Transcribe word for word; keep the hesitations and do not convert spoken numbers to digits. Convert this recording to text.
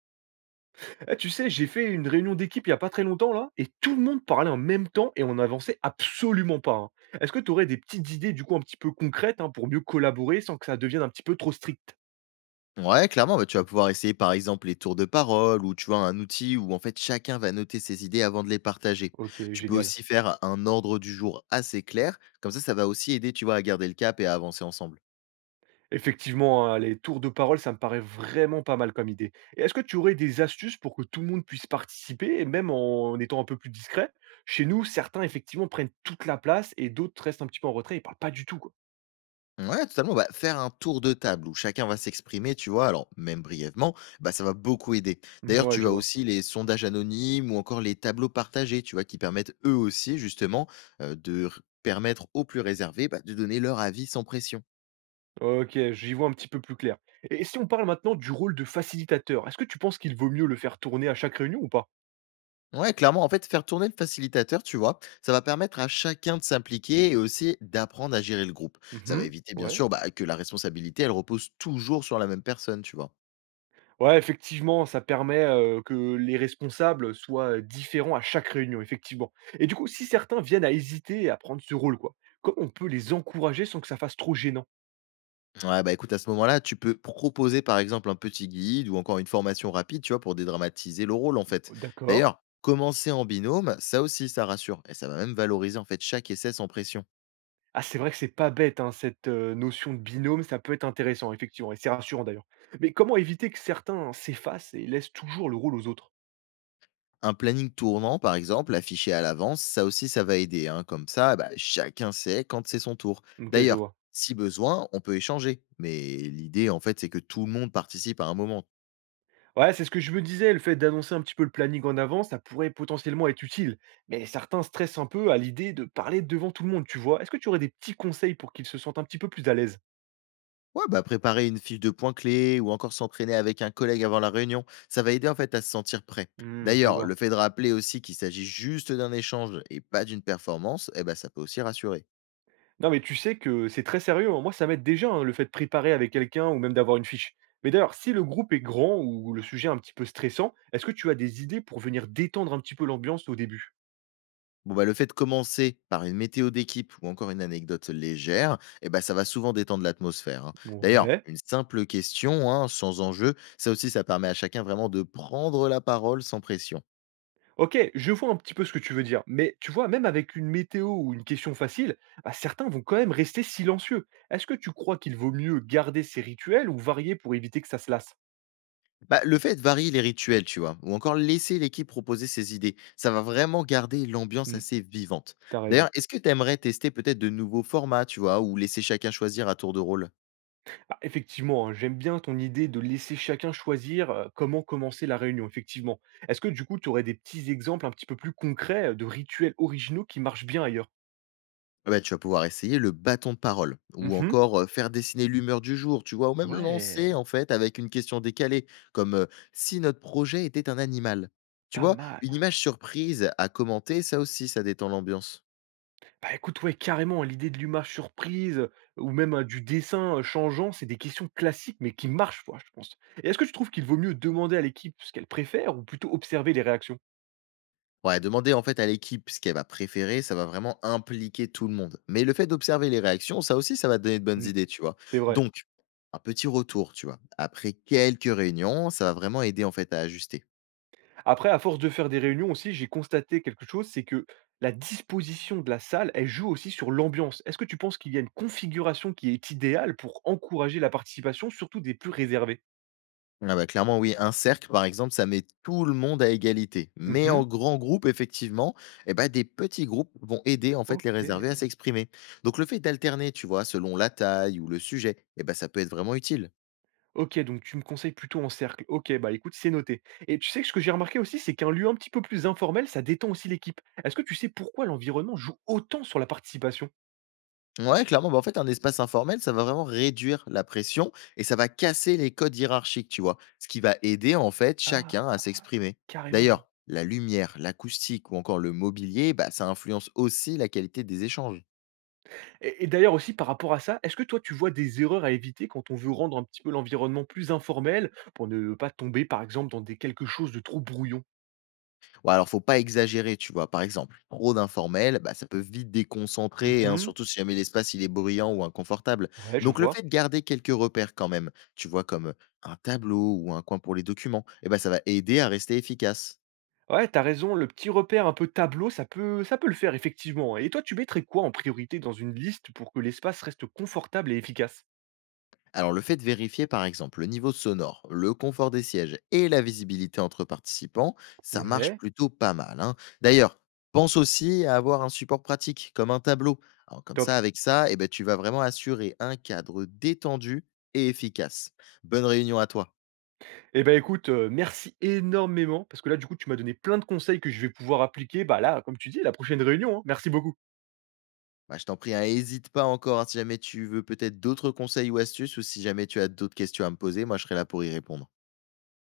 Eh, tu sais, j'ai fait une réunion d'équipe il y a pas très longtemps là, et tout le monde parlait en même temps et on n'avançait absolument pas, hein. Est-ce que tu aurais des petites idées du coup un petit peu concrètes, hein, pour mieux collaborer sans que ça devienne un petit peu trop strict? Ouais, clairement, bah, tu vas pouvoir essayer par exemple les tours de parole ou tu vois un outil où en fait chacun va noter ses idées avant de les partager. Ok, Tu peux génial. aussi faire un ordre du jour assez clair, comme ça ça va aussi aider tu vois à garder le cap et à avancer ensemble. Effectivement, hein, les tours de parole, ça me paraît vraiment pas mal comme idée. Et est-ce que tu aurais des astuces pour que tout le monde puisse participer, et même en étant un peu plus discret? Chez nous, certains effectivement prennent toute la place et d'autres restent un petit peu en retrait et parlent pas du tout, quoi. Ouais, totalement, bah, faire un tour de table où chacun va s'exprimer, tu vois, alors même brièvement, bah ça va beaucoup aider. D'ailleurs, Ouais, tu je as vois. aussi les sondages anonymes ou encore les tableaux partagés, tu vois, qui permettent eux aussi justement euh, de r- permettre aux plus réservés bah, de donner leur avis sans pression. OK, j'y vois un petit peu plus clair. Et si on parle maintenant du rôle de facilitateur, est-ce que tu penses qu'il vaut mieux le faire tourner à chaque réunion ou pas? Ouais, clairement, en fait, faire tourner le facilitateur, tu vois, ça va permettre à chacun de s'impliquer et aussi d'apprendre à gérer le groupe. Ça va Mmh. éviter, bien Ouais. sûr, bah, que la responsabilité, elle repose toujours sur la même personne, tu vois. Ouais, effectivement, ça permet, heu, que les responsables soient différents à chaque réunion, effectivement. Et du coup, si certains viennent à hésiter à prendre ce rôle, quoi, comment on peut les encourager sans que ça fasse trop gênant? Ouais, bah écoute, à ce moment-là, tu peux proposer, par exemple, un petit guide ou encore une formation rapide, tu vois, pour dédramatiser le rôle, en fait. D'accord. D'ailleurs, commencer en binôme, ça aussi, ça rassure. Et ça va même valoriser, en fait, chaque essai sans pression. Ah, c'est vrai que c'est pas bête, hein, cette, heu, notion de binôme, ça peut être intéressant, effectivement, et c'est rassurant d'ailleurs. Mais comment éviter que certains s'effacent et laissent toujours le rôle aux autres? Un planning tournant, par exemple, affiché à l'avance, ça aussi, ça va aider, hein. Comme ça, bah, chacun sait quand c'est son tour. OK, je D'ailleurs, vois. si besoin, on peut échanger. Mais l'idée, en fait, c'est que tout le monde participe à un moment. Ouais, c'est ce que je me disais, le fait d'annoncer un petit peu le planning en avance, ça pourrait potentiellement être utile. Mais certains stressent un peu à l'idée de parler devant tout le monde, tu vois. Est-ce que tu aurais des petits conseils pour qu'ils se sentent un petit peu plus à l'aise? Ouais, bah, préparer une fiche de points clés ou encore s'entraîner avec un collègue avant la réunion, ça va aider en fait à se sentir prêt. Hmm, je D'ailleurs, vois. le fait de rappeler aussi qu'il s'agit juste d'un échange et pas d'une performance, eh ben, ça peut aussi rassurer. Non, mais tu sais que c'est très sérieux, hein. Moi, ça m'aide déjà, hein, le fait de préparer avec quelqu'un ou même d'avoir une fiche. Mais d'ailleurs, si le groupe est grand ou le sujet un petit peu stressant, est-ce que tu as des idées pour venir détendre un petit peu l'ambiance au début? Bon, bah, le fait de commencer par une météo d'équipe ou encore une anecdote légère, eh ben, ça va souvent détendre l'atmosphère, hein. D'ailleurs, Ouais. une simple question, hein, sans enjeu, ça aussi, ça permet à chacun vraiment de prendre la parole sans pression. OK, je vois un petit peu ce que tu veux dire, mais tu vois, même avec une météo ou une question facile, bah, certains vont quand même rester silencieux. Est-ce que tu crois qu'il vaut mieux garder ces rituels ou varier pour éviter que ça se lasse? Bah, le fait de varier les rituels, tu vois, ou encore laisser l'équipe proposer ses idées, ça va vraiment garder l'ambiance Hmm. assez vivante. T'as raison. D'ailleurs, est-ce que tu aimerais tester peut-être de nouveaux formats, tu vois, ou laisser chacun choisir à tour de rôle? Bah, effectivement, hein, j'aime bien ton idée de laisser chacun choisir euh, comment commencer la réunion, effectivement. Est-ce que du coup, tu aurais des petits exemples un petit peu plus concrets euh, de rituels originaux qui marchent bien ailleurs? Ah bah, tu vas pouvoir essayer le bâton de parole ou Mhm. encore heu, faire dessiner l'humeur du jour, tu vois? Ou même lancer Ouais, en fait avec une question décalée comme, heu: «Si notre projet était un animal ?» tu pas vois? mal. Une image surprise à commenter, ça aussi, ça détend l'ambiance. Bah, écoute, ouais, carrément, hein, l'idée de l'image surprise, heu, ou même, heu, du dessin, heu, changeant, c'est des questions classiques, mais qui marchent, quoi, je pense. Et est-ce que tu trouves qu'il vaut mieux demander à l'équipe ce qu'elle préfère ou plutôt observer les réactions? Ouais, demander en fait à l'équipe ce qu'elle va préférer, ça va vraiment impliquer tout le monde. Mais le fait d'observer les réactions, ça aussi, ça va te donner de bonnes Mmh, idées, tu vois? c'est vrai. Donc un petit retour, tu vois? Après quelques réunions, ça va vraiment aider en fait à ajuster. Après, à force de faire des réunions aussi, j'ai constaté quelque chose, c'est que la disposition de la salle, elle joue aussi sur l'ambiance. Est-ce que tu penses qu'il y a une configuration qui est idéale pour encourager la participation, surtout des plus réservés? Ah bah, clairement, oui. Un cercle, par exemple, ça met tout le monde à égalité. Mais Mmh. en grand groupe, effectivement, eh ben, des petits groupes vont aider en fait les OK. réservés à s'exprimer. Donc le fait d'alterner, tu vois, selon la taille ou le sujet, eh ben, ça peut être vraiment utile. OK, donc tu me conseilles plutôt en cercle. OK, bah, écoute, c'est noté. Et tu sais que ce que j'ai remarqué aussi, c'est qu'un lieu un petit peu plus informel, ça détend aussi l'équipe. Est-ce que tu sais pourquoi l'environnement joue autant sur la participation? Ouais, clairement, bah, en fait, un espace informel, ça va vraiment réduire la pression et ça va casser les codes hiérarchiques, tu vois. Ce qui va aider en fait chacun à Ah, s'exprimer. carrément. D'ailleurs, la lumière, l'acoustique ou encore le mobilier, bah, ça influence aussi la qualité des échanges. Et, et d'ailleurs aussi par rapport à ça, est-ce que toi tu vois des erreurs à éviter quand on veut rendre un petit peu l'environnement plus informel pour ne pas tomber par exemple dans des quelque chose de trop brouillon? Ouais, alors faut pas exagérer, tu vois? Par exemple, trop d'informel, bah, ça peut vite déconcentrer, hein, Mhm. surtout si jamais l'espace il est bruyant ou inconfortable. Ouais, je Donc le fait vois. de garder quelques repères quand même, tu vois, comme un tableau ou un coin pour les documents, et ben ça va aider à rester efficace. Ouais, t'as raison, le petit repère un peu tableau, ça peut, ça peut le faire effectivement, hein. Et toi, tu mettrais quoi en priorité dans une liste pour que l'espace reste confortable et efficace? Alors, le fait de vérifier, par exemple, le niveau sonore, le confort des sièges et la visibilité entre participants, ça marche Ouais, plutôt pas mal, hein. D'ailleurs, pense aussi à avoir un support pratique, comme un tableau. Alors, comme top. ça, avec ça, eh ben, tu vas vraiment assurer un cadre détendu et efficace. Bonne réunion à toi. Eh ben écoute, euh, merci énormément parce que là, du coup, tu m'as donné plein de conseils que je vais pouvoir appliquer. Bah là, comme tu dis, à la prochaine réunion, hein. Merci beaucoup. Bah, je t'en prie, n'hésite pas encore hein, si jamais tu veux peut-être d'autres conseils ou astuces ou si jamais tu as d'autres questions à me poser, moi je serai là pour y répondre.